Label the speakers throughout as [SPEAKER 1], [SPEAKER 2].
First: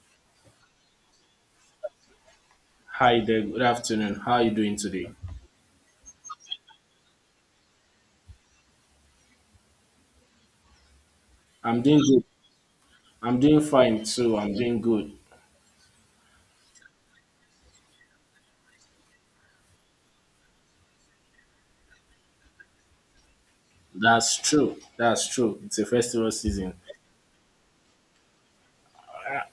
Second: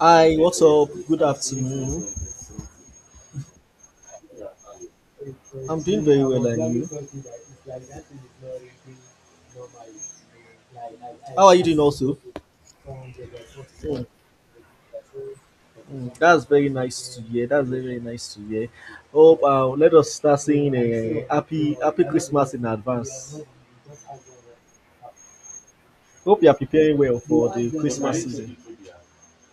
[SPEAKER 1] Hi, what's up? Good afternoon.
[SPEAKER 2] Hi there, good afternoon. How are you doing today?
[SPEAKER 1] I'm doing very well, and you? How are you doing
[SPEAKER 2] I'm doing
[SPEAKER 1] also?
[SPEAKER 2] good. I'm doing fine too. I'm doing good.
[SPEAKER 1] Mm, that's very nice to hear. That's very, very nice to hear. Hope let us start saying a happy Christmas in advance.
[SPEAKER 2] That's true. That's true. It's a festival
[SPEAKER 1] Hope you are
[SPEAKER 2] season.
[SPEAKER 1] preparing well for the Christmas season.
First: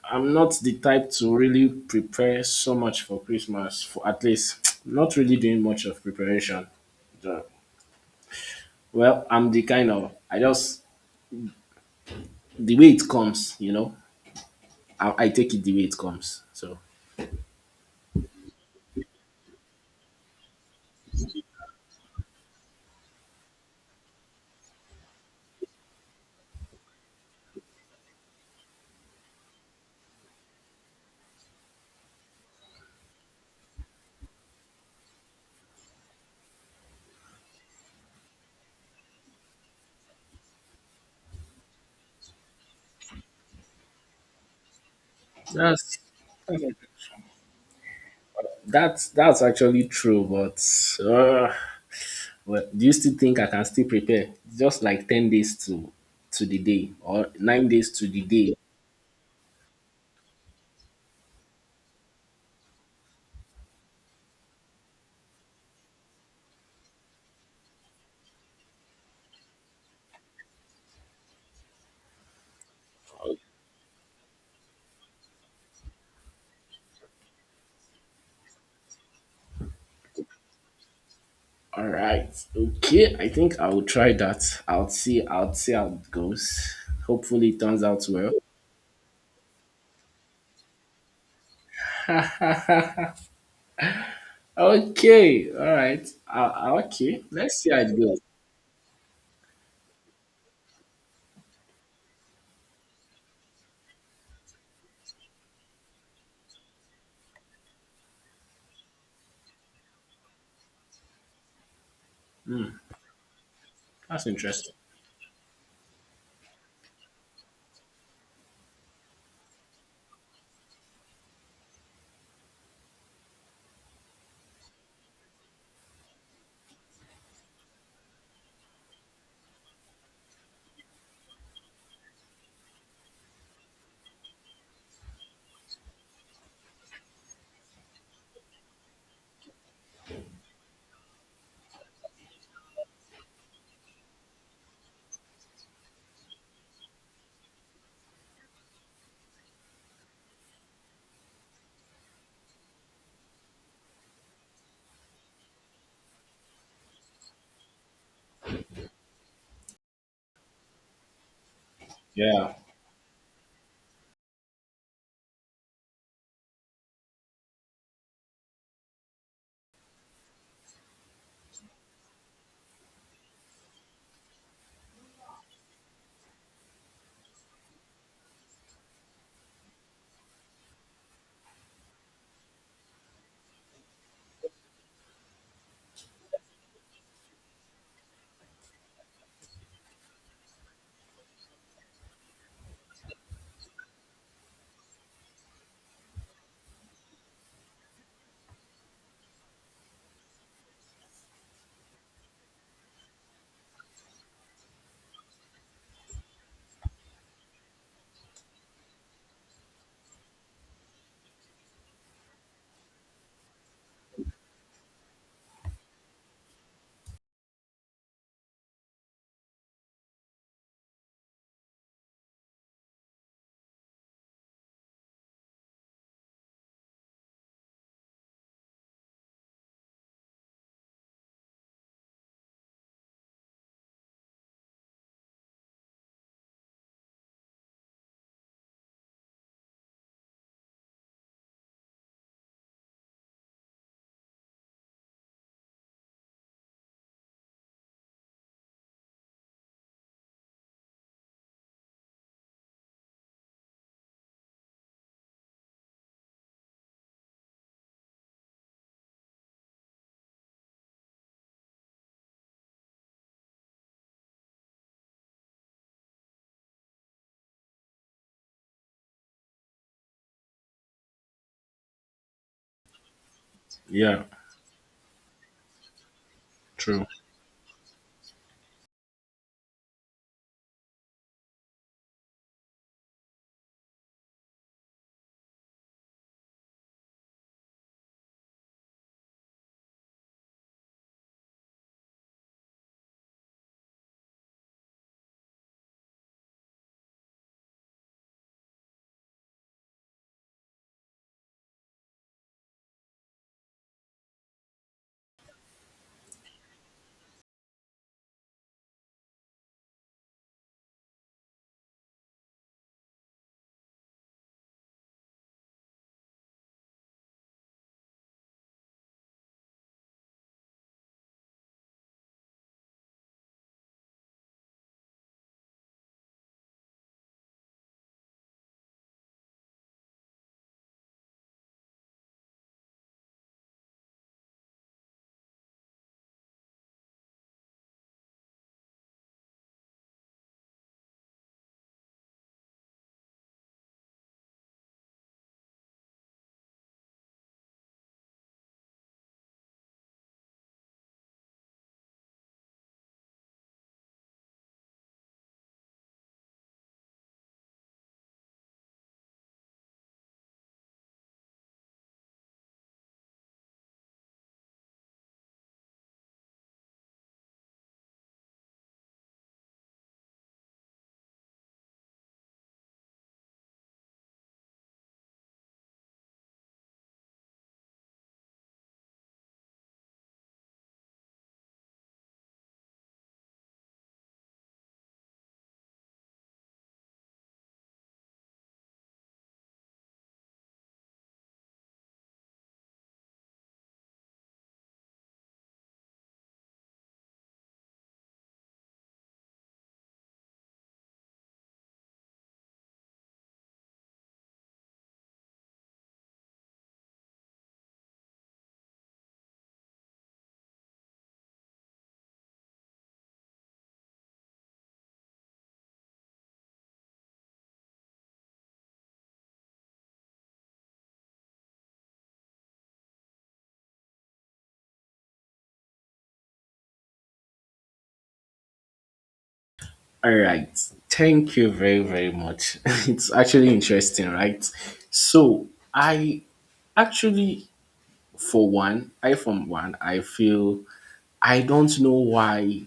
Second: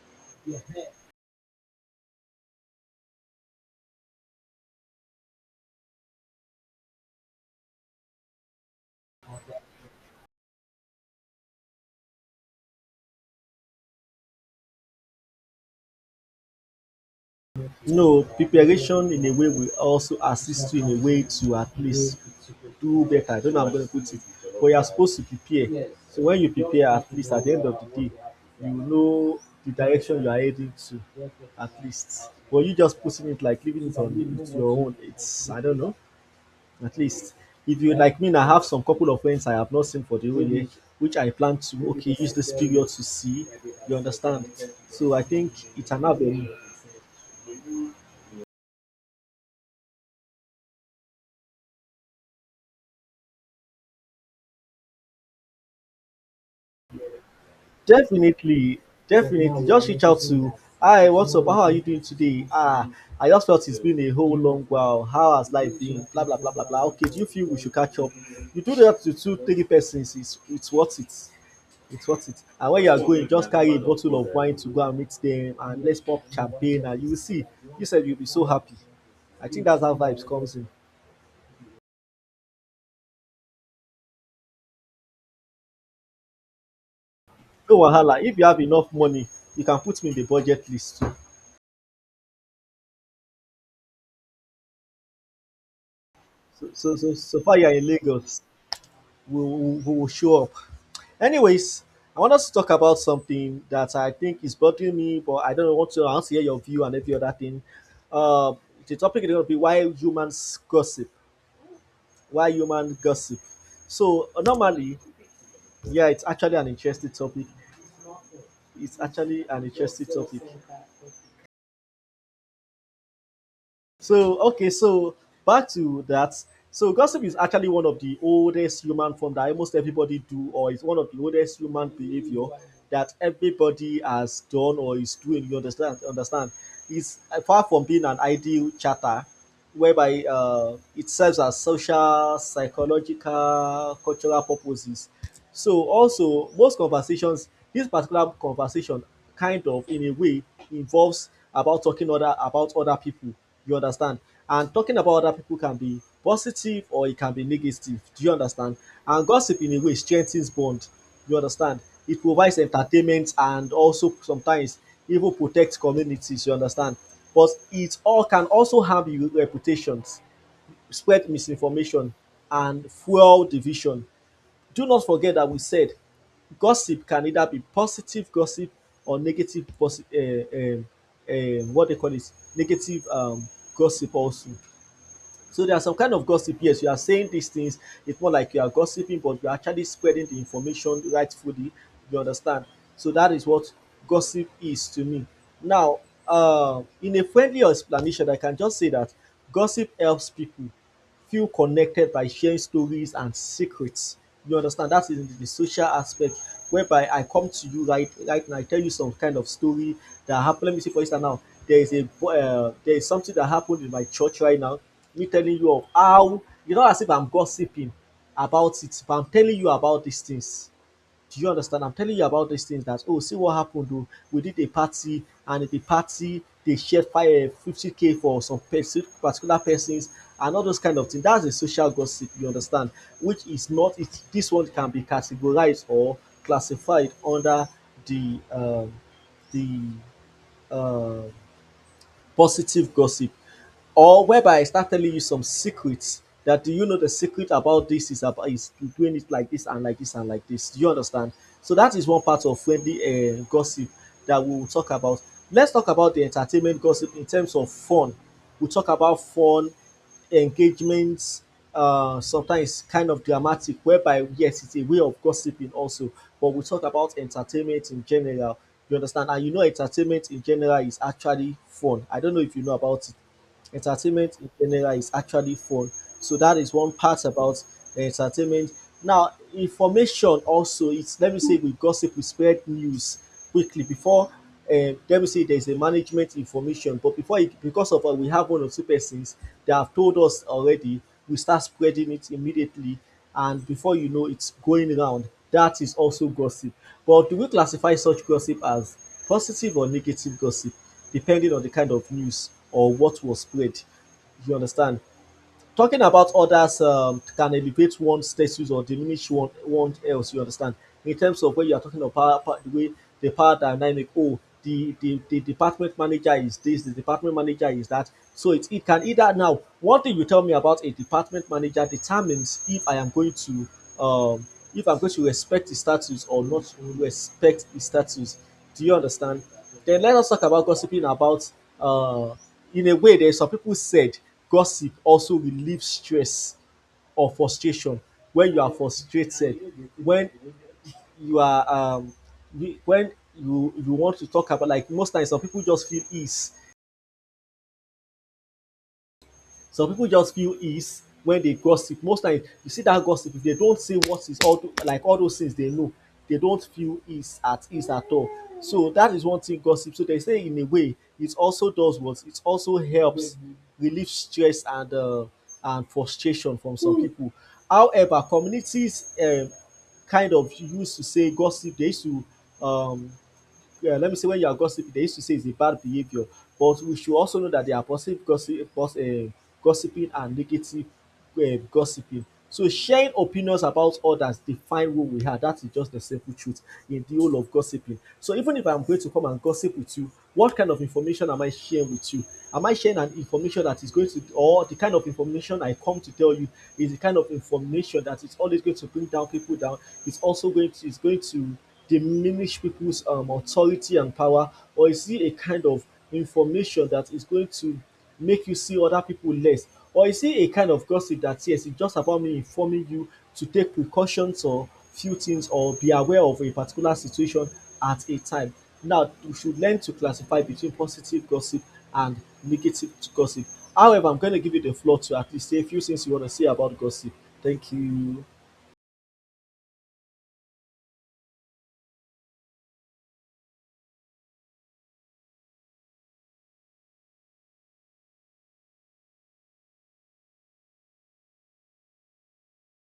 [SPEAKER 2] I'm not the type to really prepare so much for Christmas, for at least not really doing much of preparation. So, well, I'm the kind of I just the way it comes. I take it the way it comes. So
[SPEAKER 1] No, preparation in a way will also assist you in a way to at least do better. I don't know how I'm going to put it, but you are supposed to prepare. So when you prepare, at least at the end of the day, you know the direction you are heading to, at least. But you just putting it like leaving it on it your own, it's I don't know. At least if you like me, I have some couple of friends I have not seen for the whole year, which I plan to okay use this period to see. You understand? So I think it's
[SPEAKER 2] that's
[SPEAKER 1] an avenue.
[SPEAKER 2] that's actually true, but well, do you still think I can still prepare just like 10 days to the day or 9 days to the day?
[SPEAKER 1] Definitely, definitely. Just reach out to, hi, what's up? How are you doing today? Ah, I just felt it's been a whole long while. How has life been? Blah blah blah blah blah. Okay, do you feel we should catch up? You do that to two, three persons, it's worth it. It's worth it. And when you are going, just carry a bottle of wine to go and meet them and let's pop champagne and you will see. You said you'll be so happy. I think that's how vibes comes in.
[SPEAKER 2] All right. Okay, I think I will try that. I'll see how it goes. Hopefully it
[SPEAKER 1] No
[SPEAKER 2] turns out
[SPEAKER 1] wahala.
[SPEAKER 2] well.
[SPEAKER 1] If you have enough money, you can put me in the budget list too.
[SPEAKER 2] Okay. All right.
[SPEAKER 1] So so so
[SPEAKER 2] Okay,
[SPEAKER 1] so far
[SPEAKER 2] let's
[SPEAKER 1] you
[SPEAKER 2] see
[SPEAKER 1] are
[SPEAKER 2] how
[SPEAKER 1] in
[SPEAKER 2] it goes.
[SPEAKER 1] Lagos. We will show up. Anyways, I want us to talk about something that I think is bothering me, but I don't know what to. I want to hear your view and every other thing. Uh, the topic is going to be why humans gossip. Why human gossip?
[SPEAKER 2] That's
[SPEAKER 1] So
[SPEAKER 2] interesting.
[SPEAKER 1] normally, yeah, it's actually an interesting topic. It's actually an interesting topic. So, okay, so back to that. So, gossip is actually one of the oldest human form that almost everybody do, or is one of the oldest human behavior that everybody has done or is doing. You understand? Understand? It's far from being an ideal chatter, whereby it serves as social, psychological, cultural purposes. So also most conversations, this particular conversation, kind of in a way involves about talking other about other people. You understand? And talking about other people can be positive or it can be negative. Do you understand? And gossip in a way strengthens bond. You understand? It
[SPEAKER 2] Yeah.
[SPEAKER 1] provides entertainment and also sometimes even protects communities. You understand? But it all can also harm your reputations, spread misinformation, and fuel division. Do not forget that we said gossip can either be positive gossip or negative positive what they call it negative gossip also. So there are some kind of gossip, yes you are saying these things. It's more like you are gossiping but you're actually spreading the information rightfully. You understand? So that is what gossip is to me now. In a friendly explanation, I can just say that gossip helps people feel connected by sharing stories and secrets. You understand? That is the social aspect whereby I come to you right now, I tell you some kind of story that happened. Let me see for instance now. There is something that happened in my church right now. Me telling you of how as if I'm gossiping about it, but I'm telling you about these things. Do you understand? I'm telling you about these things that oh see what happened though. We did a party and at the party they shared fire 50K for some particular persons and all those kind of things. That's a social gossip, you understand, which is not it, this one can be categorized or classified under the um the uh positive gossip, or whereby I start telling you some secrets that do you know the secret about this is about is doing it like this and like this and like this. Do you understand? So that is one part of friendly gossip that we will talk about. Let's talk about the entertainment gossip in terms of fun. We'll talk about fun engagement, sometimes kind of dramatic whereby yes it's a way of gossiping also, but we talk about entertainment in general. You understand? And you know entertainment in general is actually fun. I don't know if you know about it.
[SPEAKER 2] Yeah.
[SPEAKER 1] Entertainment in general is actually fun. So that is one
[SPEAKER 2] True.
[SPEAKER 1] part about entertainment. Now, information also, it's let me say we gossip, we spread news quickly before let me say there's a management information, but before it because of we have one or two persons that have told us already, we start spreading it immediately, and before you know it's going around. That is also gossip. But do we classify such gossip as positive or negative gossip? Depending on the kind of news or what was spread. You understand? Talking about others can elevate one status or diminish one else. You understand? In terms of when you are talking about the way the power dynamic, oh, the department manager is this, the department manager is that. So it can either now, one thing you tell me about a department manager determines if I am going to, um, if I'm going to respect the status or not respect the status. Do you understand? Then let us talk about gossiping about uh, in a way that some people said gossip also relieves stress or frustration when you are frustrated, when you are um, when you want to talk about, like, most times some people just feel ease. Some people just feel ease when they gossip. Most times, you see that gossip, if they don't say what is all, like all those things they know, they don't feel ease at all. So that is one thing gossip. So they say in a way, it also does what, it also helps, mm-hmm, relieve stress and frustration from some people. However, communities kind of used to say gossip. They used to um, yeah, let me say when you are gossiping. They used to say it's a bad behavior, but we should also know that there are positive gossip, gossiping, and negative gossiping. So sharing opinions about others define who we are. That is just the simple truth in the whole of gossiping. So even if I'm going to come and gossip with you, what kind of information am I sharing with you? Am I sharing an information that is going to, or the kind of information I come to tell you is the kind of information that is always going to bring down people down? It's going to diminish people's authority and power, or is he a kind of information that is going to make you see other people less, or is he a kind of gossip that, yes, it's just about me informing you to take precautions or few things or be aware of a particular situation at a time? Now, you should learn to classify between positive gossip and negative gossip. However, I'm going to give you the floor to at least say a few things you want to say about gossip. Thank you.
[SPEAKER 2] All right. Thank you very, very much. It's actually interesting, right? So I actually for one, I feel I don't know why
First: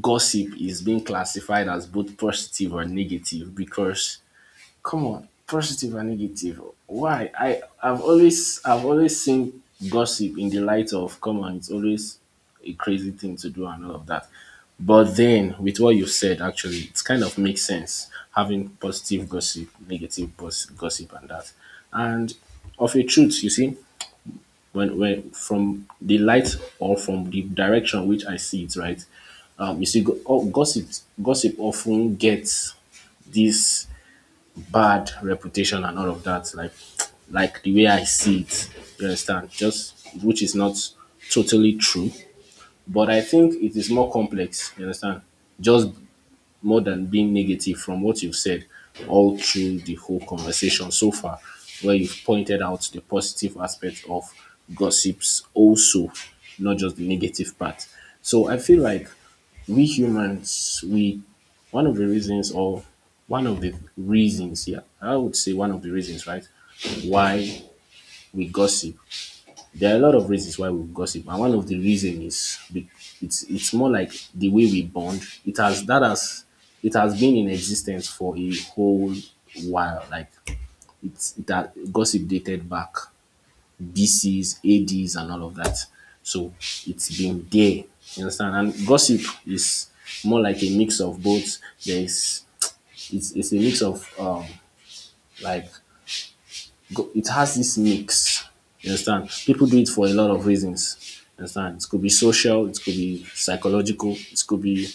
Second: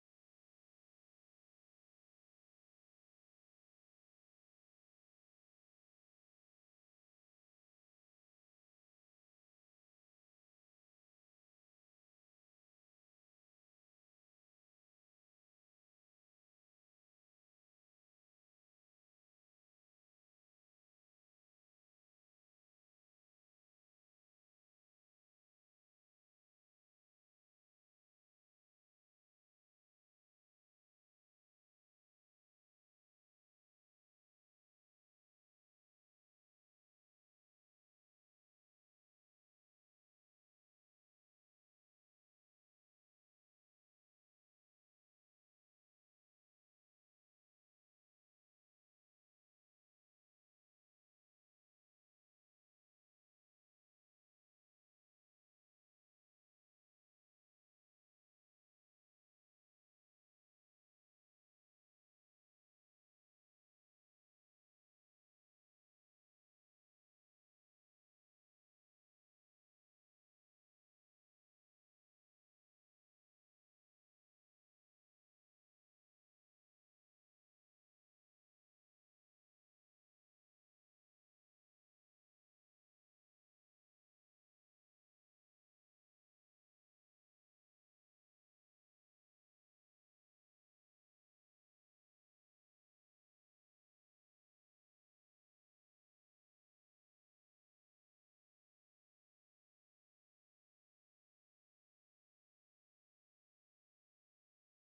[SPEAKER 2] gossip is being classified as both positive or negative because come on, positive and negative. Why? I've always seen gossip in the light of come on, it's always a crazy thing to do and all of that. But then with what you've said actually it kind of makes sense having positive gossip, gossip and that. And of a truth, you see, when from the light or from the direction which I see it, right? You see, gossip often gets this bad reputation and all of that, like the way I see it. You understand? Just which is not totally true, but I think it is more complex. You understand? Just more than being negative from what you've said all through the whole conversation so far, where you've pointed out the positive aspect of gossips also, not just the negative part. So I feel like we humans, we one of the reasons or one of the reasons, yeah, I would say one of the reasons, right, why we gossip, there are a lot of reasons why we gossip, and one of the reason is it's more like the way we bond. It has been in existence for a whole while. Like it's it that gossip dated back BCs, ADs, and all of that. So it's been there. You understand? And gossip is more like a mix of both. There is it's a mix of like it has this mix. You understand? People do it for a lot of reasons. You understand? It could be social, it could be psychological, it could be,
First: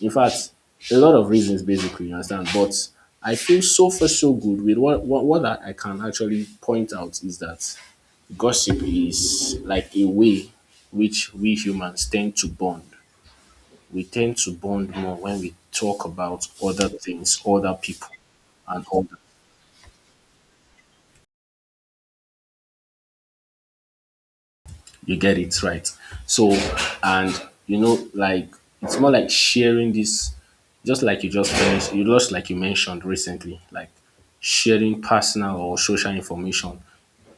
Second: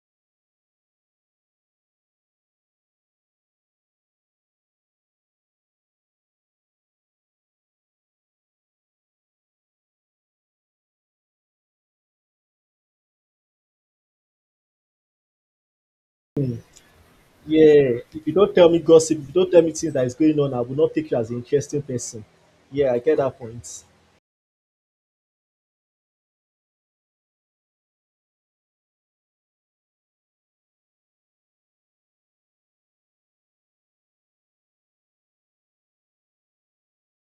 [SPEAKER 2] in fact, a lot of reasons basically. You understand? But I feel so far so good with what I can actually point out is that gossip is like a way which we humans tend to bond. We tend to bond more when we talk about other things, other
[SPEAKER 1] Yeah,
[SPEAKER 2] people,
[SPEAKER 1] if you don't tell me
[SPEAKER 2] and all that.
[SPEAKER 1] gossip, if you don't tell me things that is going on, I will not take you as an interesting person. Yeah, I get that point.
[SPEAKER 2] You get it right. So, and you know, like it's more like sharing this, just like you just finished, you just like you mentioned recently, like sharing personal or social information,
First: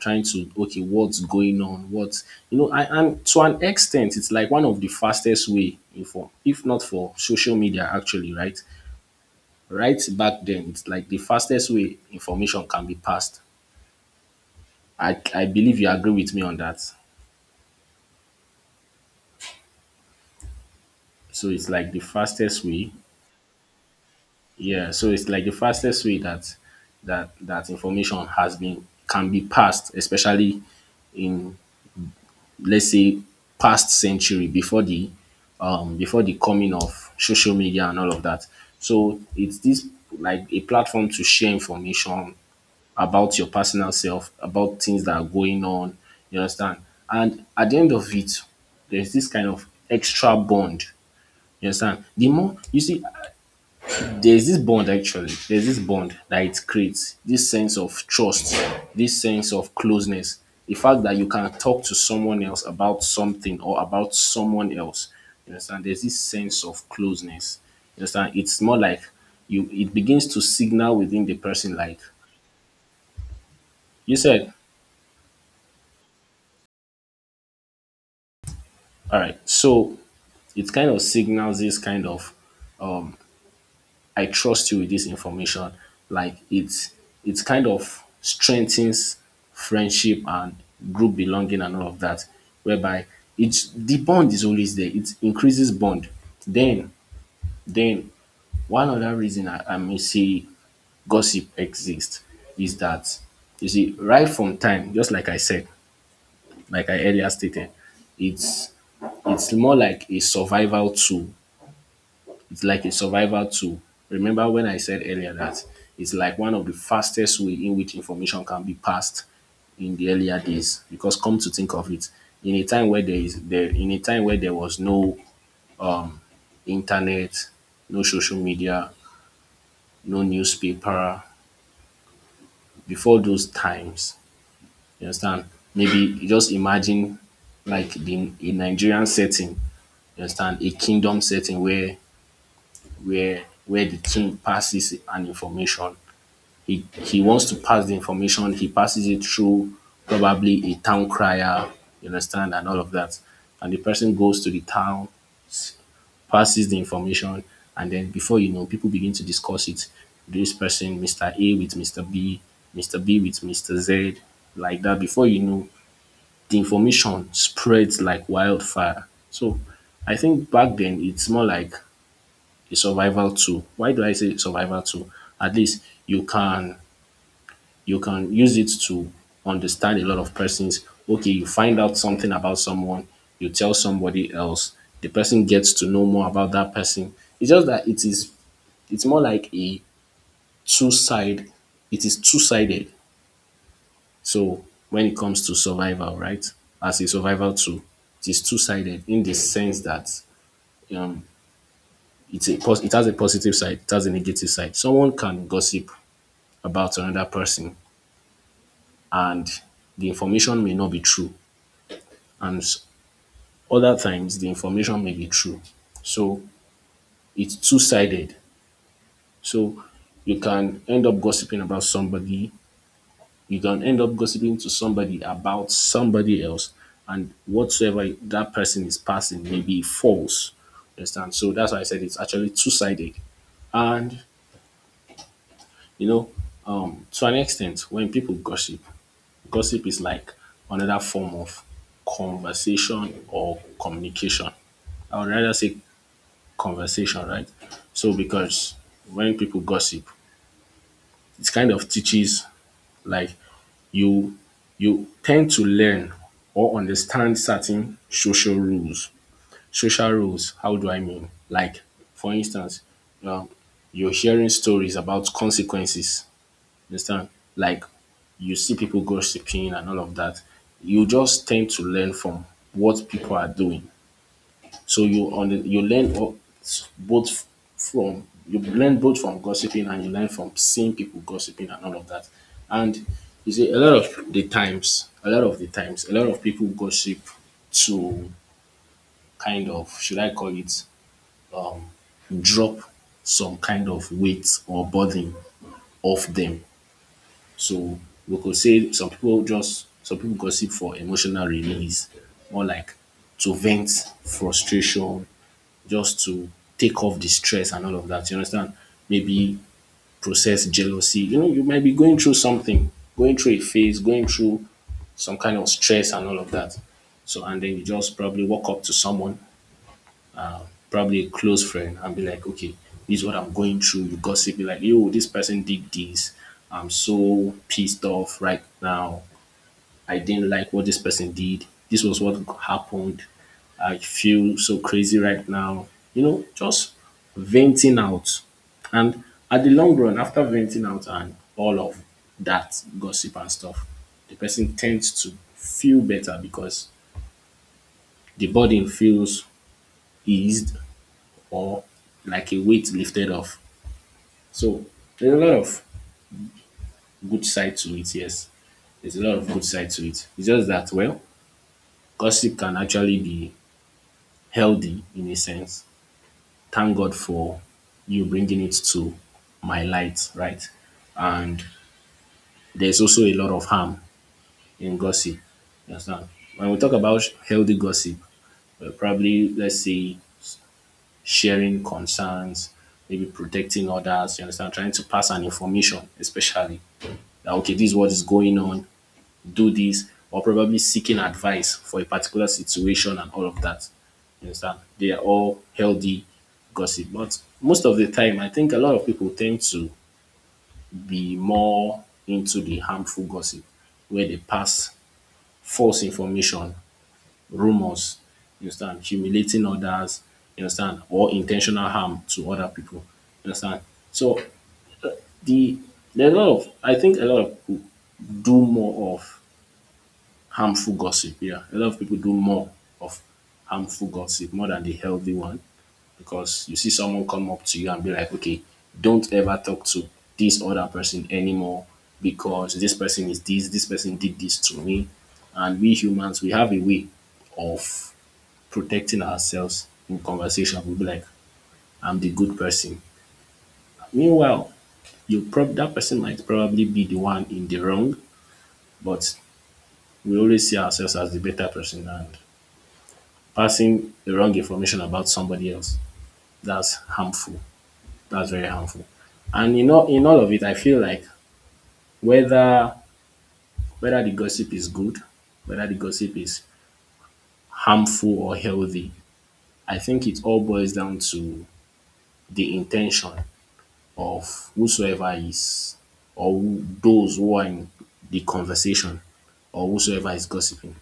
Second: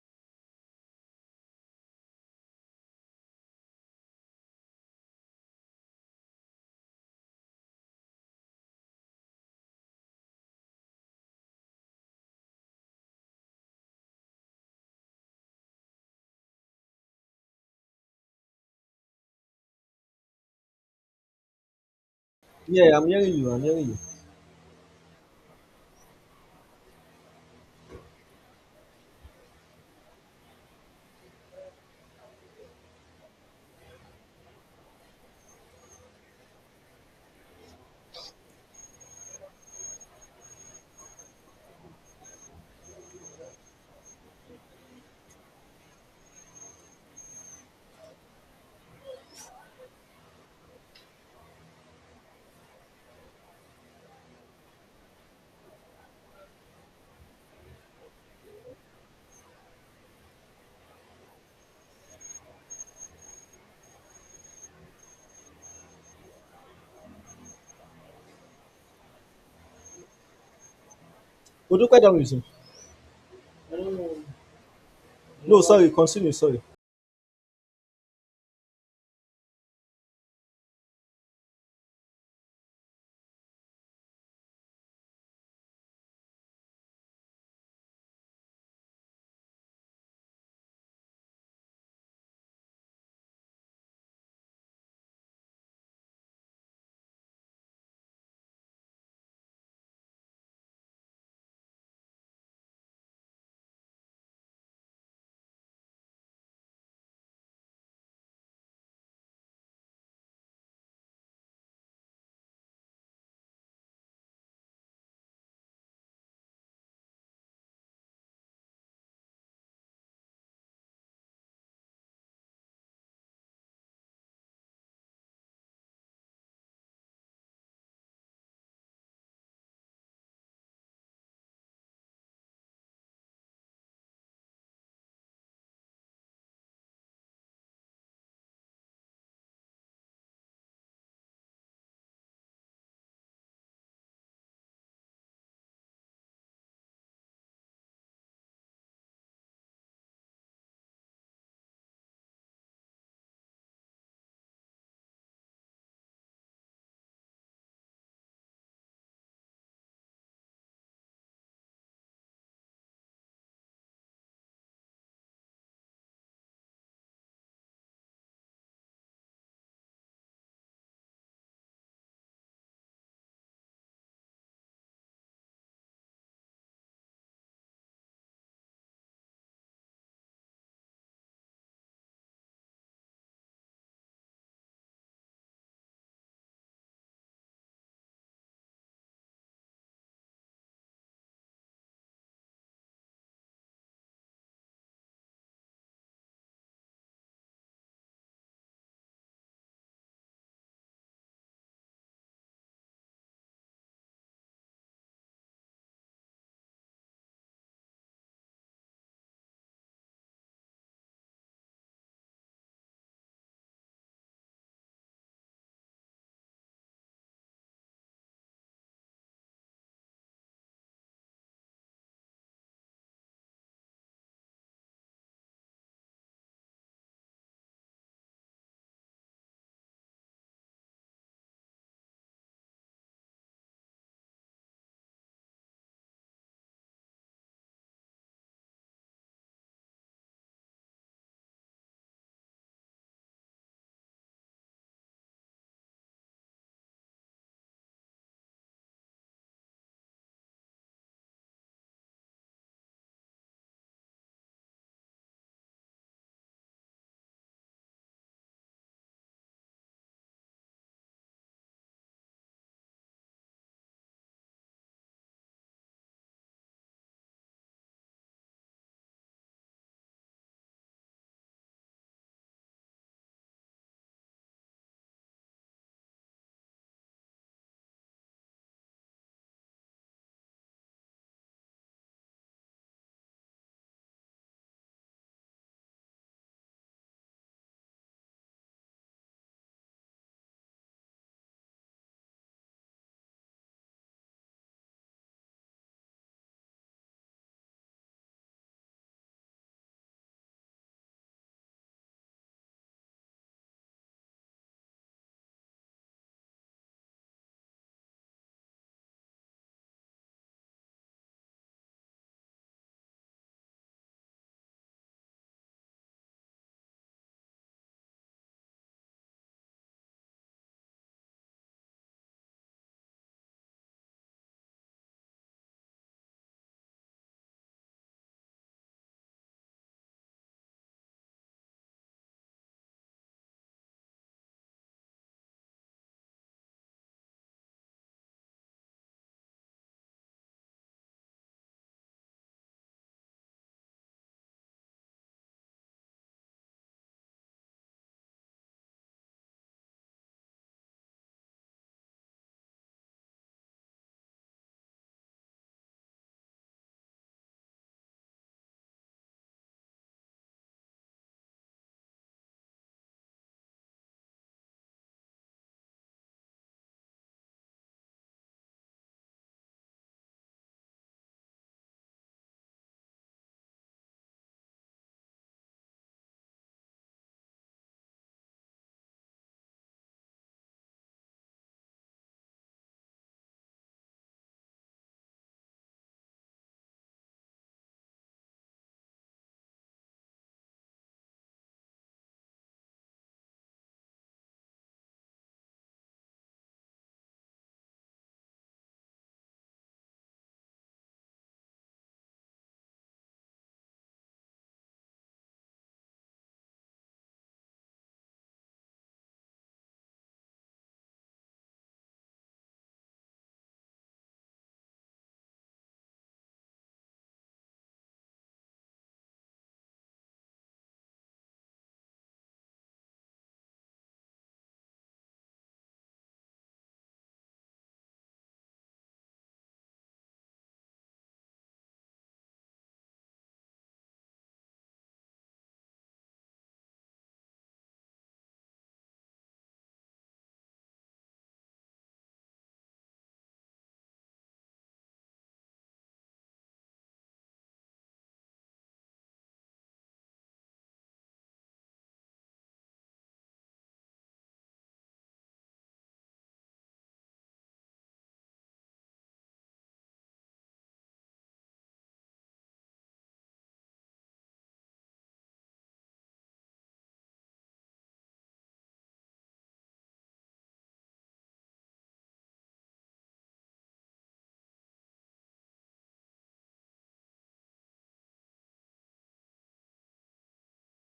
[SPEAKER 2] trying to okay, what's going on, what's you know, I and to an extent, it's like one of the fastest way for, if not for social media, actually, right? Right back then, it's like the fastest way information can be passed. I believe you agree with me on that. So it's like the fastest way.
[SPEAKER 1] Yeah, I'm hearing you. I'm hearing you.
[SPEAKER 2] Yeah, so it's like the fastest way that that information has been can be passed, especially in let's say past century before the coming of social media and all of that. So it's this like a platform to share information about your personal self, about things that are going on, you understand? And at the end of it, there's this kind of extra bond. You understand? The more you see, there's this bond actually, there's this bond that it creates, this sense of trust, this sense of closeness, the fact that you can talk to someone else about something or about someone else. You understand? There's this sense of closeness. You understand? It's more like you it begins to signal within the person like
[SPEAKER 1] Odukwe don't resume.
[SPEAKER 2] you said,
[SPEAKER 1] No, sorry. Continue. Sorry.
[SPEAKER 2] all right, so it kind of signals this kind of um, I trust you with this information. Like it's kind of strengthens friendship and group belonging and all of that. Whereby it's the bond is always there. It increases bond. Then then one other reason I may say gossip exists is that you see right from time, just like I said, like I earlier stated, it's it's more like a survival tool, it's like a survival tool. Remember when I said earlier that it's like one of the fastest way in which information can be passed in the earlier days. Because come to think of it, in a time where there was no internet, no social media, no newspaper, before those times, you understand? Maybe you just imagine like the a Nigerian setting, you understand, a kingdom setting where where the king passes an information, he wants to pass the information. He passes it through probably a town crier, you understand, and all of that. And the person goes to the town, s- passes the information, and then before you know, people begin to discuss it. This person, Mr. A with Mr. B, Mr. B with Mr. Z, like that. Before you know, the information spreads like wildfire. So I think back then it's more like a survival tool. Why do I say survival tool? At least you can use it to understand a lot of persons. Okay, you find out something about someone, you tell somebody else, the person gets to know more about that person. It's just that it's more like a two side it is two sided. So when it comes to survival, right? As a survival tool, it is two sided in the sense that um it has a positive side, it has a negative side. Someone can gossip about another person and the information may not be true and s- other times the information may be true. So it's two sided. So you can end up gossiping about somebody. You can end up gossiping to somebody about somebody else, and whatsoever that person is passing may be false. Understand? So that's why I said it's actually two sided. And you know, to an extent, when people gossip, gossip is like another form of conversation or communication. I would rather say conversation, right? So because when people gossip, it kind of teaches like you you tend to learn or understand certain social rules. Social rules, how do I mean? Like, for instance, um, you're hearing stories about consequences. You understand? Like you see people gossiping and all of that. You just tend to learn from what people are doing. So you learn o- both from you learn both from gossiping and you learn from seeing people gossiping and all of that. And you see a lot of the times, a lot of people gossip to kind of should I call it drop some kind of weight or burden off them. So we could say some people gossip for emotional release, more like to vent frustration, just to take off the stress and all of that. You understand? Maybe process jealousy. You know, you might be going through something, going through a phase, going through some kind of stress and all of that. So, and then you just probably walk up to someone, probably a close friend, and be like, okay, this is what I'm going through. You gossip, be like, yo, this person did this. I'm so pissed off right now. I didn't like what this person did. This was what happened. I feel so crazy right now. You know, just venting out. And at the long run, after venting out and all of that gossip and stuff, the person tends to feel better because the burden feels eased or like a weight lifted off. So there's a lot of good side to it, yes. There's a lot of good side to it. It's just that, well, gossip can actually be healthy in a sense. Thank God for you bringing it to my light, right? And there's also a lot of harm in gossip. You understand? When we talk about healthy gossip, we're probably, let's say, sharing concerns, maybe protecting others, you understand? Trying to pass an information, especially that, okay, this is what is going on. Do this or probably seeking advice for a particular situation and all of that. You understand? They are all healthy gossip. But most of the time, I think a lot of people tend to be more into the harmful gossip where they pass false information, rumors, you understand, humiliating others, you understand, or intentional harm to other people. You understand? So the there are a lot of I think a lot of people do more of harmful gossip, yeah. A lot of people do more of harmful gossip more than the healthy one, because you see someone come up to you and be like, okay, don't ever talk to this other person anymore because this person is this, this person did this to me. And we humans, we have a way of protecting ourselves in conversation. We'll be like, I'm the good person. Meanwhile, that person might probably be the one in the wrong, but we always see ourselves as the better person. And passing the wrong information about somebody else. That's harmful. That's very harmful. And in all of it, I feel like whether whether the gossip is good, whether the gossip is harmful or healthy, I think it all boils down to the intention of whosoever is those who are in the conversation, or whosoever is gossiping.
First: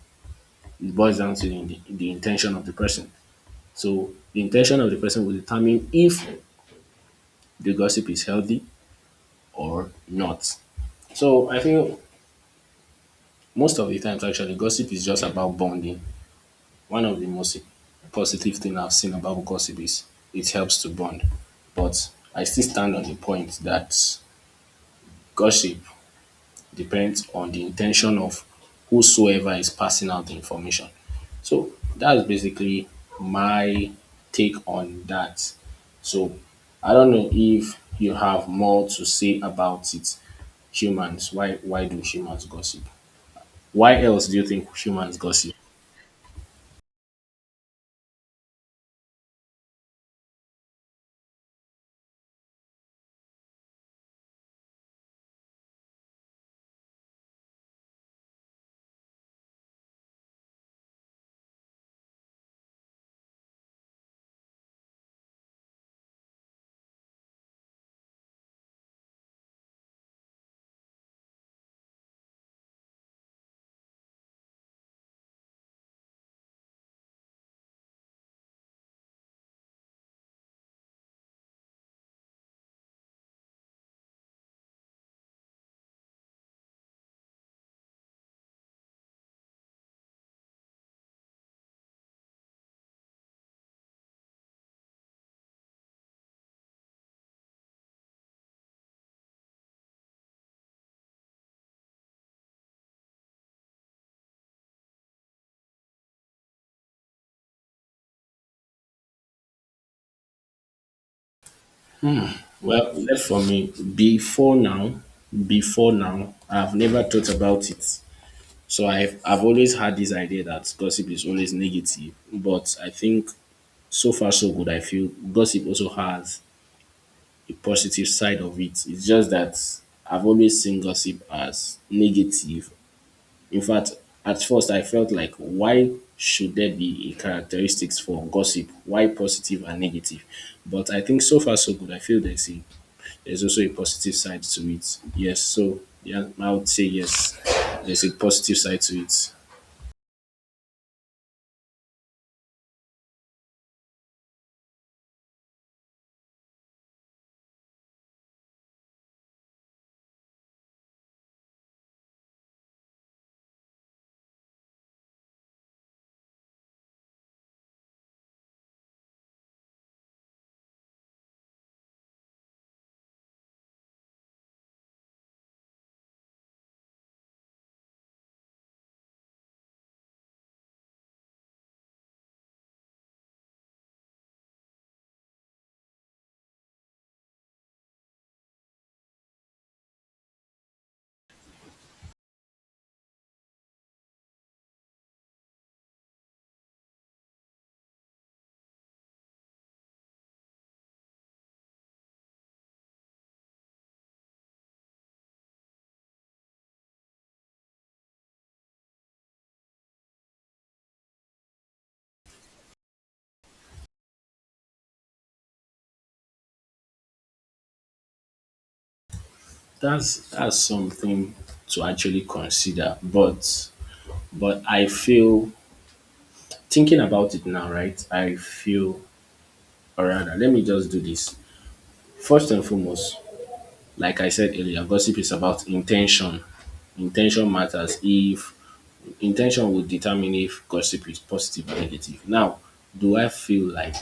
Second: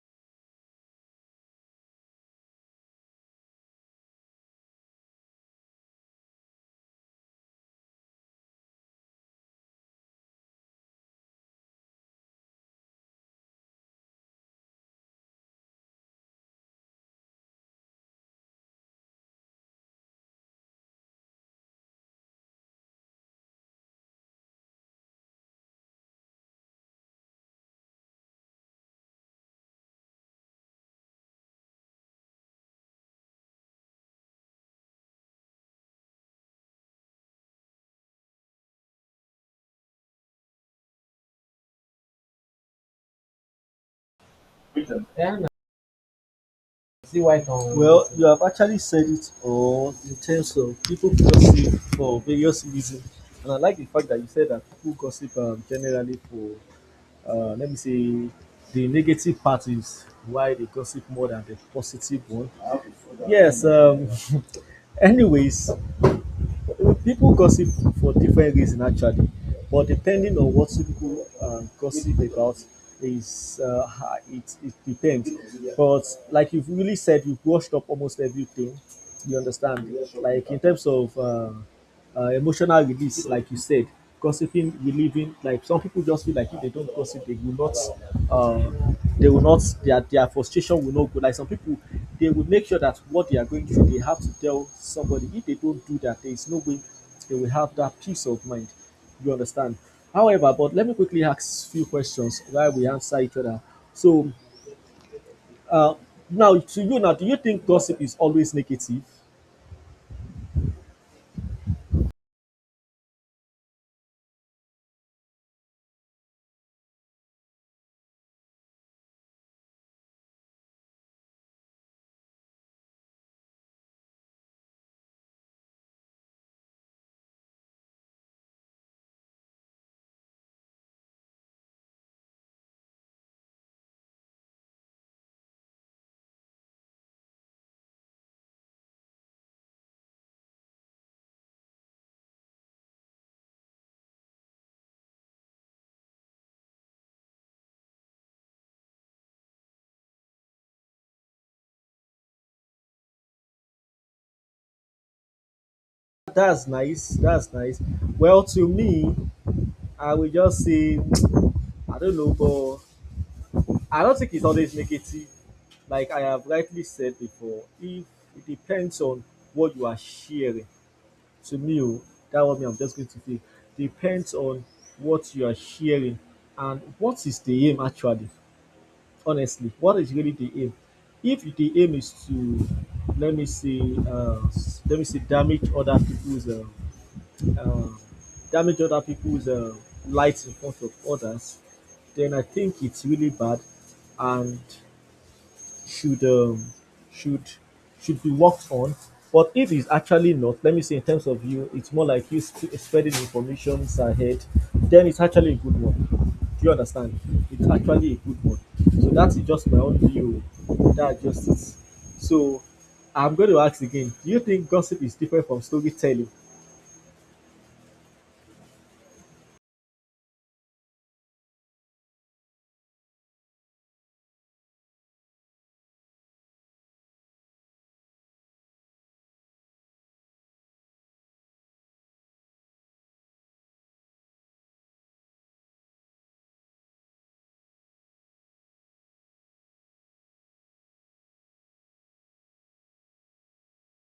[SPEAKER 2] It boils down to the intention of the person. So the intention of the person will determine if the gossip is healthy or not. So I feel most of the times actually gossip is just about bonding. One of the most positive thing I've seen about gossip is it helps to bond. But I still stand on the point that gossip depends on the intention of whosoever is passing out the information. So that's basically my take on that. So I don't know if you have more to say about it. Humans, why do humans gossip? Why else do you think humans gossip?
[SPEAKER 1] Well, you have actually said it all in terms of people gossip for various reasons, and I like the fact that you said that people gossip generally for, let me say, the negative part is why they gossip more than the positive one. Yes. Anyways, people gossip for different reasons actually, but depending on what people gossip about is it depends. But like you've really said, you've washed up almost everything. You understand? Like in terms of emotional release, like you said, gossiping, relieving. Like some people just feel like if they don't gossip, uh, they will not, their frustration will not go. Like some people, they will make sure that what they are going through, they have to tell somebody. If they don't do that, there is no way they will have that peace of mind. You understand? However, but let me quickly ask few questions while we answer each other. So now to you now, do you think gossip is always negative?
[SPEAKER 2] Well, left for me, before now, I've never thought about it. So I've always had this idea that gossip is always negative. But I think so far so good. I feel gossip also has a positive side of it. It's just that I've always seen gossip as negative. In fact, at first I felt like why should there be a characteristics for gossip? Why positive and negative? But I think so far so good. I feel there's also a positive side to it. Yes, so yeah, I would say yes. There's a positive side to it.
[SPEAKER 1] That's nice. That's nice. Well, to me, I will just say, I don't know, but I don't think it's always negative. Like I have rightly said before, if it depends on what you are sharing. To me, oh, that one me, I'm just going to say, depends on what you are sharing and what is the aim actually. Honestly, what is really the aim? If the aim is to let me see, uh, damage other people's. Um, damage other people's lights in front of others, then I think it's really bad and should um, should should be worked on. But if it's actually not, let me say in terms of you, it's more like you spreading information ahead, then it's actually a good one. Do you understand? It's actually a good one. So that's just my own view. That just it. So I'm going to ask again. Do you think gossip is different from storytelling?
[SPEAKER 2] That's something to actually consider. But I feel, thinking about it now, right? I feel, or rather, let me just do this. First and foremost, like I said earlier, gossip is about intention. Intention matters. If Intention will determine if gossip is positive or negative. Now, do I feel like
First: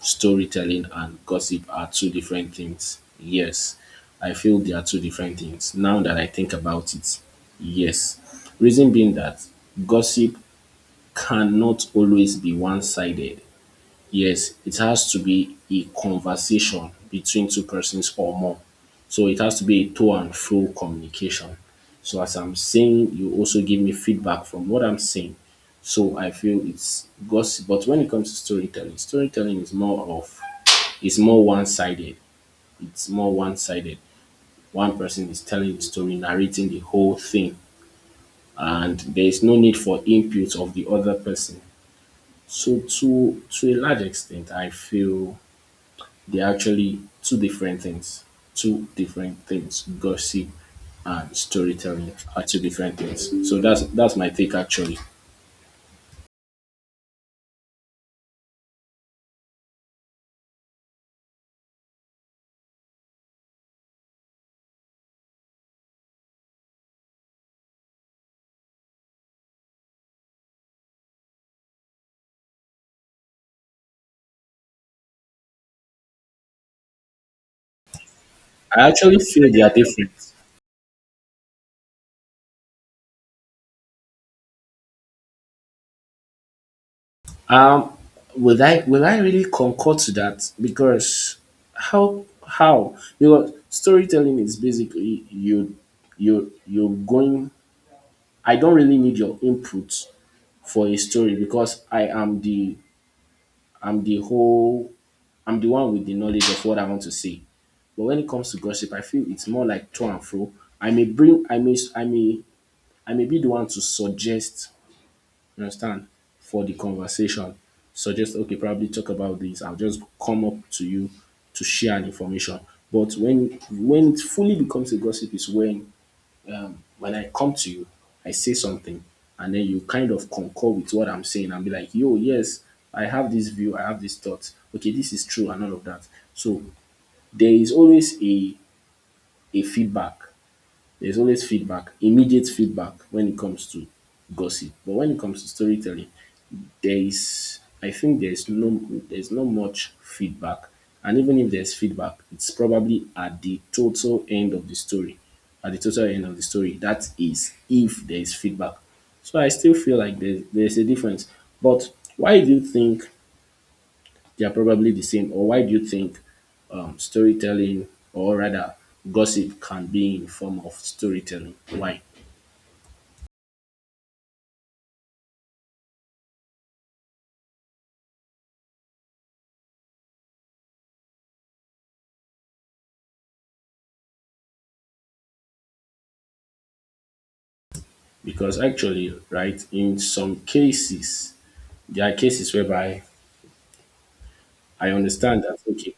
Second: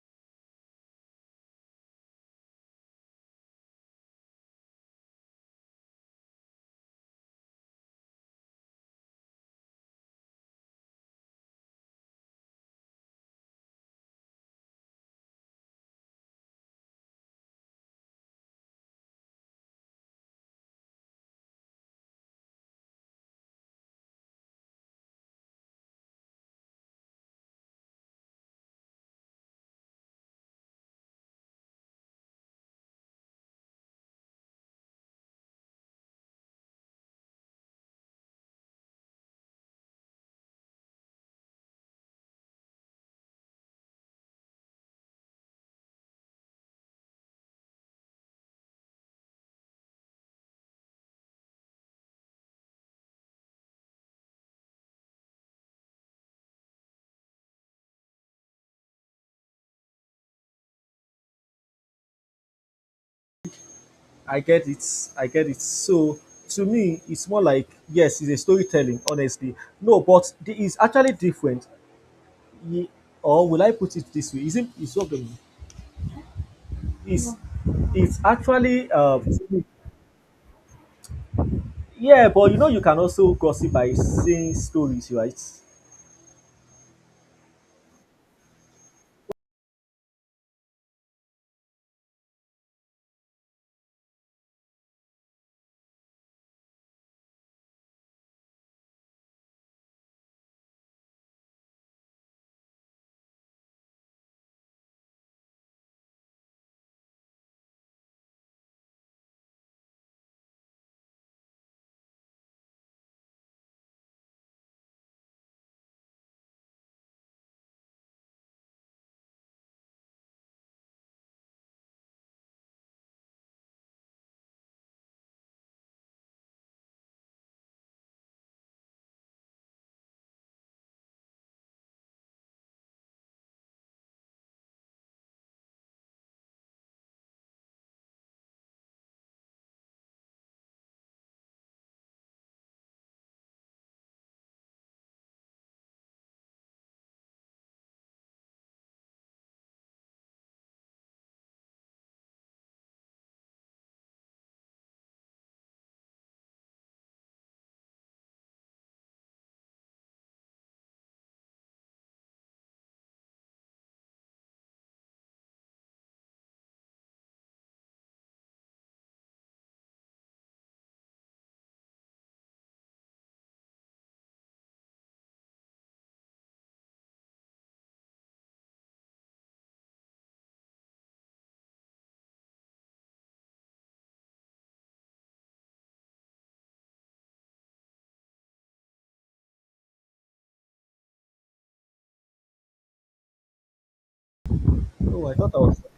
[SPEAKER 2] storytelling and gossip are two different things? Yes. I feel they are two different things. Now that I think about it, yes. Reason being that gossip cannot always be one sided. Yes, it has to be a conversation between two persons or more. So it has to be a to and fro communication. So as I'm saying, you also give me feedback from what I'm saying. So I feel it's gossip. But when it comes to storytelling, storytelling is more of it's more one-sided. It's more one-sided. One person is telling the story, narrating the whole thing, and there is no need for input of the other person. So to a large extent, I feel they're actually two different things. Two different things. Gossip and storytelling are two different things. So that's my take actually.
[SPEAKER 1] I get it. I get it. So to me, it's more like yes, it's a storytelling. Honestly, no, but it's actually different. Ye- Or will I put it this way? Isn't it's not the it's it's
[SPEAKER 2] I
[SPEAKER 1] actually
[SPEAKER 2] actually feel they are different.
[SPEAKER 1] yeah, but you know you can also gossip by saying stories, right?
[SPEAKER 2] Um, will I really concord to that? Because how because storytelling is basically you're going. I don't really need your input for a story because I'm the whole I'm the one with the knowledge of what I want to say. But when it comes to gossip, I feel it's more like to and fro. I may bring, I may, I may, I may be the one to suggest, you understand, for the conversation. Suggest, okay, probably talk about this. I'll just come up to you to share an information. But when it fully becomes a gossip is when I come to you, I say something, and then you kind of concur with what I'm saying and be like, yo, yes, I have this view, I have this thought. Okay, this is true, and all of that. So there is always a feedback. There's always feedback, immediate feedback when it comes to gossip. But when it comes to storytelling, there is I think there's there's not much feedback. And even if there's feedback, it's probably at the total end of the story. At the total end of the story. That is if there is feedback. So I still feel like there's a difference. But why do you think they are probably the same? Or why do you think storytelling, or rather gossip, can be in form of storytelling? Why? Because actually, right, in some cases, there are cases whereby I
[SPEAKER 1] Oh, I
[SPEAKER 2] understand
[SPEAKER 1] thought
[SPEAKER 2] that
[SPEAKER 1] I was.
[SPEAKER 2] okay,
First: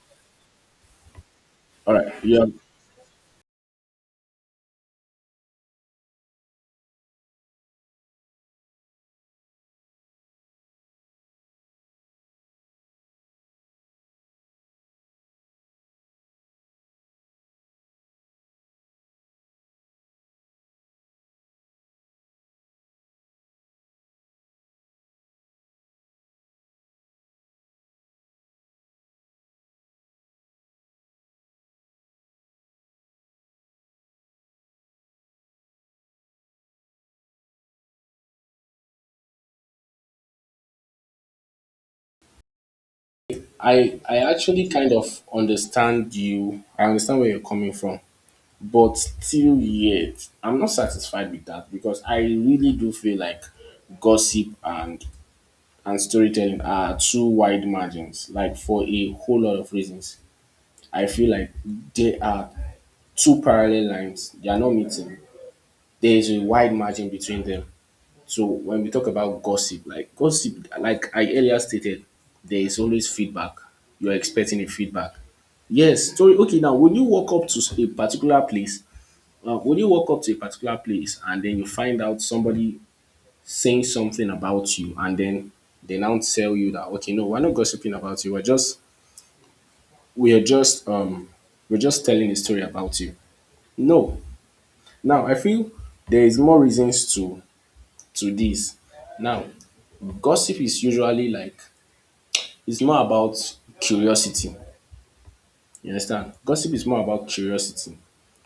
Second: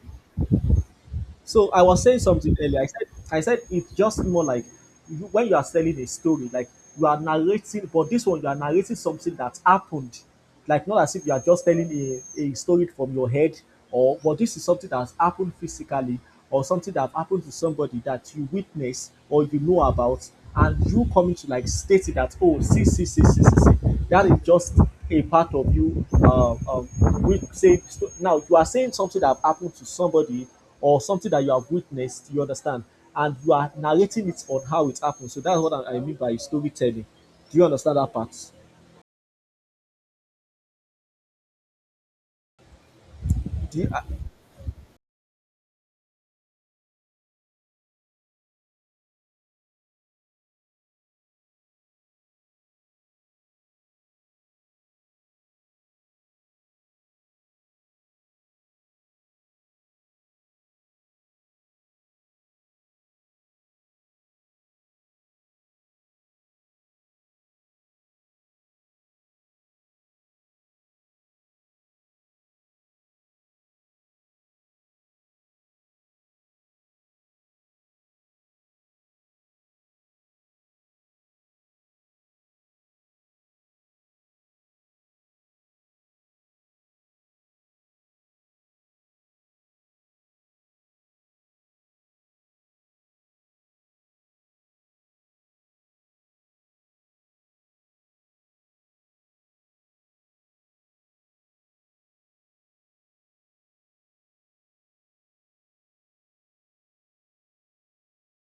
[SPEAKER 1] So I
[SPEAKER 2] all
[SPEAKER 1] was
[SPEAKER 2] right,
[SPEAKER 1] saying
[SPEAKER 2] you have,
[SPEAKER 1] something earlier. I said it's just more like, you, when you are telling a story, like you are narrating, but this one you are narrating something that happened. Like not as if you are just telling a story from your head, or but this is something that has happened physically or something that happened to somebody that you witness or you know about, and you coming to like state it that oh, see see see see see see, that is just a part of you. We say now you are saying something that happened to somebody or something that you have witnessed. You understand, and you are narrating it on how it happened. So that's what I mean by storytelling. Do you understand that part? Do you, uh,
[SPEAKER 2] I actually kind of understand you. I understand where you're coming from, but still yet, I'm not satisfied with that because I really do feel like gossip and storytelling are two wide margins, like for a whole lot of reasons. I feel like they are two parallel lines, they are not meeting. There is a wide margin between them. So when we talk about gossip, like I earlier stated, there is always feedback. You're expecting a feedback. Yes, sorry. Okay, now when you walk up to a particular place, when you walk up to a particular place and then you find out somebody saying something about you, and then they now tell you that okay, no, we're not gossiping about you. We're just um we're just telling a story about you. No. Now I feel there is more reasons to this. Now, gossip is usually like it's more about curiosity. You understand? Gossip is more about curiosity.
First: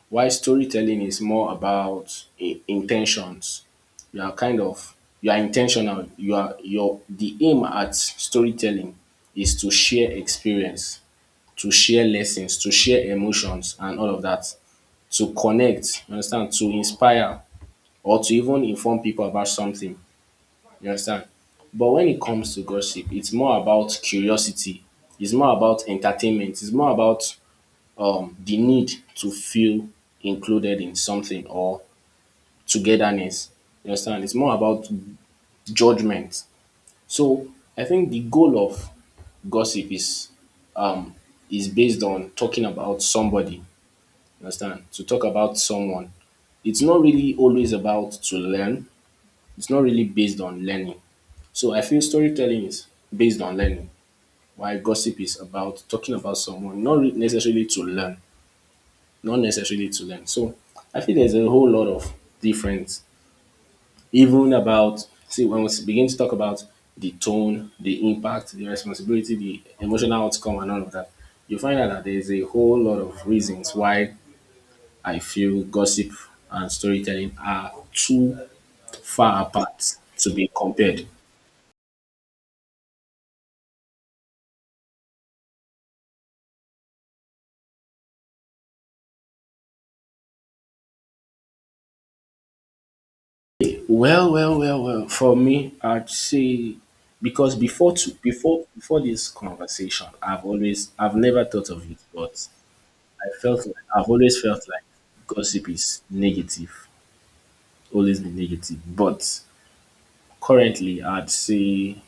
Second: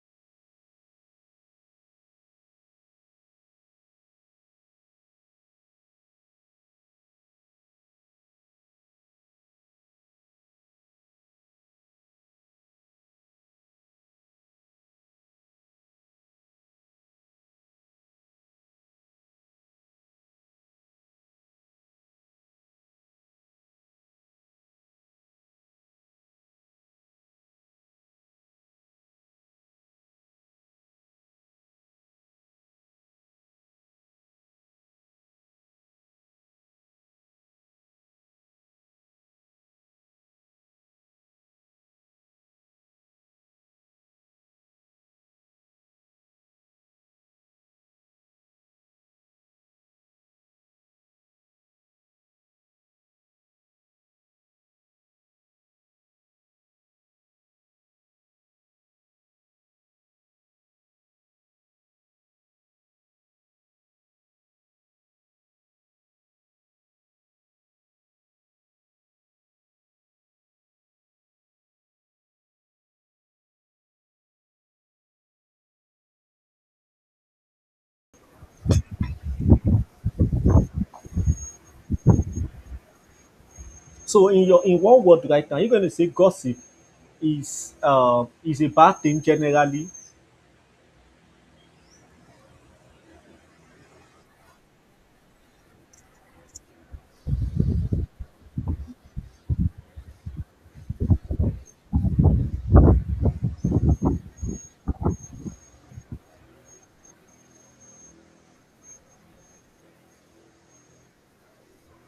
[SPEAKER 2] While storytelling is more about intentions. You are kind of you are intentional. You are your The aim at storytelling is to share experience, to share lessons, to share emotions and all of that. To connect, you understand, to inspire or to even inform people about something. You understand? But when it comes to gossip, it's more about curiosity. It's more about entertainment. It's more about the need to feel included in something, or togetherness. You understand? It's more about judgment. So I think the goal of gossip um is based on talking about somebody. You understand? To talk about someone. It's not really always about to learn. It's not really based on learning. So I feel storytelling is based on learning, while gossip is about talking about someone, not re- necessarily to learn, not necessarily to learn. So I feel there's a whole lot of difference even about, see, when we begin to talk about the tone, the impact, the responsibility, the emotional outcome, and all of that, you find out that there's a whole lot of reasons why I feel gossip and storytelling are too far apart to be compared.
[SPEAKER 1] so in one word right now, you're going to say gossip is a bad thing generally.
[SPEAKER 2] Well, well, well, well. For me, I'd say, because before this conversation, I've never thought of it, but I felt like, I've always felt like gossip is negative, always be negative. But currently, I'd say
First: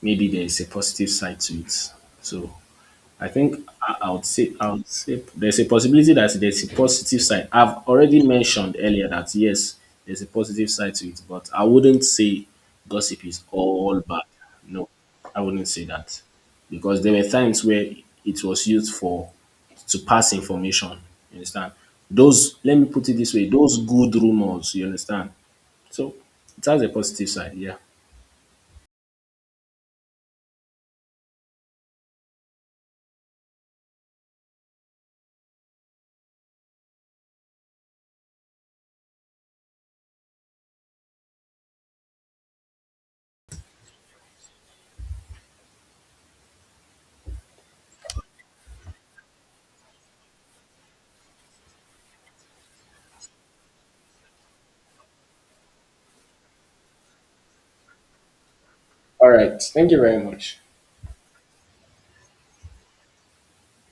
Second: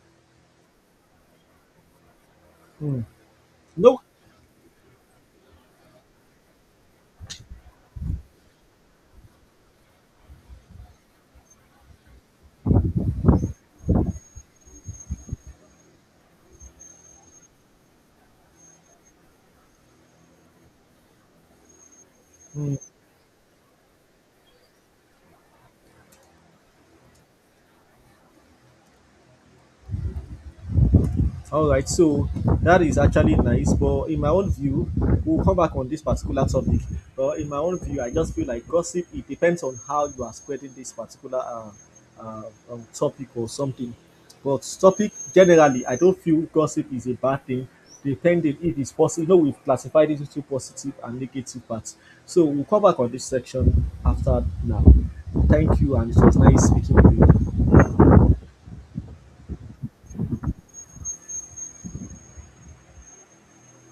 [SPEAKER 2] maybe there's a positive side to it. So
[SPEAKER 1] Mm.
[SPEAKER 2] I think
[SPEAKER 1] No.
[SPEAKER 2] I would say there's a possibility that there's a positive side. I've already mentioned earlier that yes, there's a positive side to it, but I wouldn't say gossip is all bad. No, I wouldn't say that, because there were times where it was used for to pass information. You understand? Those, let
[SPEAKER 1] Mm.
[SPEAKER 2] me put it this way: those good rumors. You understand? So that's a positive side. Yeah.
[SPEAKER 1] All right, so that is actually nice, but in my own view, we'll come back on this particular topic. But in my own view, I just feel like gossip. It depends on how you are spreading this particular uh, topic or something. But topic generally, I don't feel gossip is a bad thing. Depending if it's possible, we've classified it into positive and negative parts. So we'll come back on this section after now. Thank you, and it was nice speaking with you.
[SPEAKER 2] All right. Thank you very much.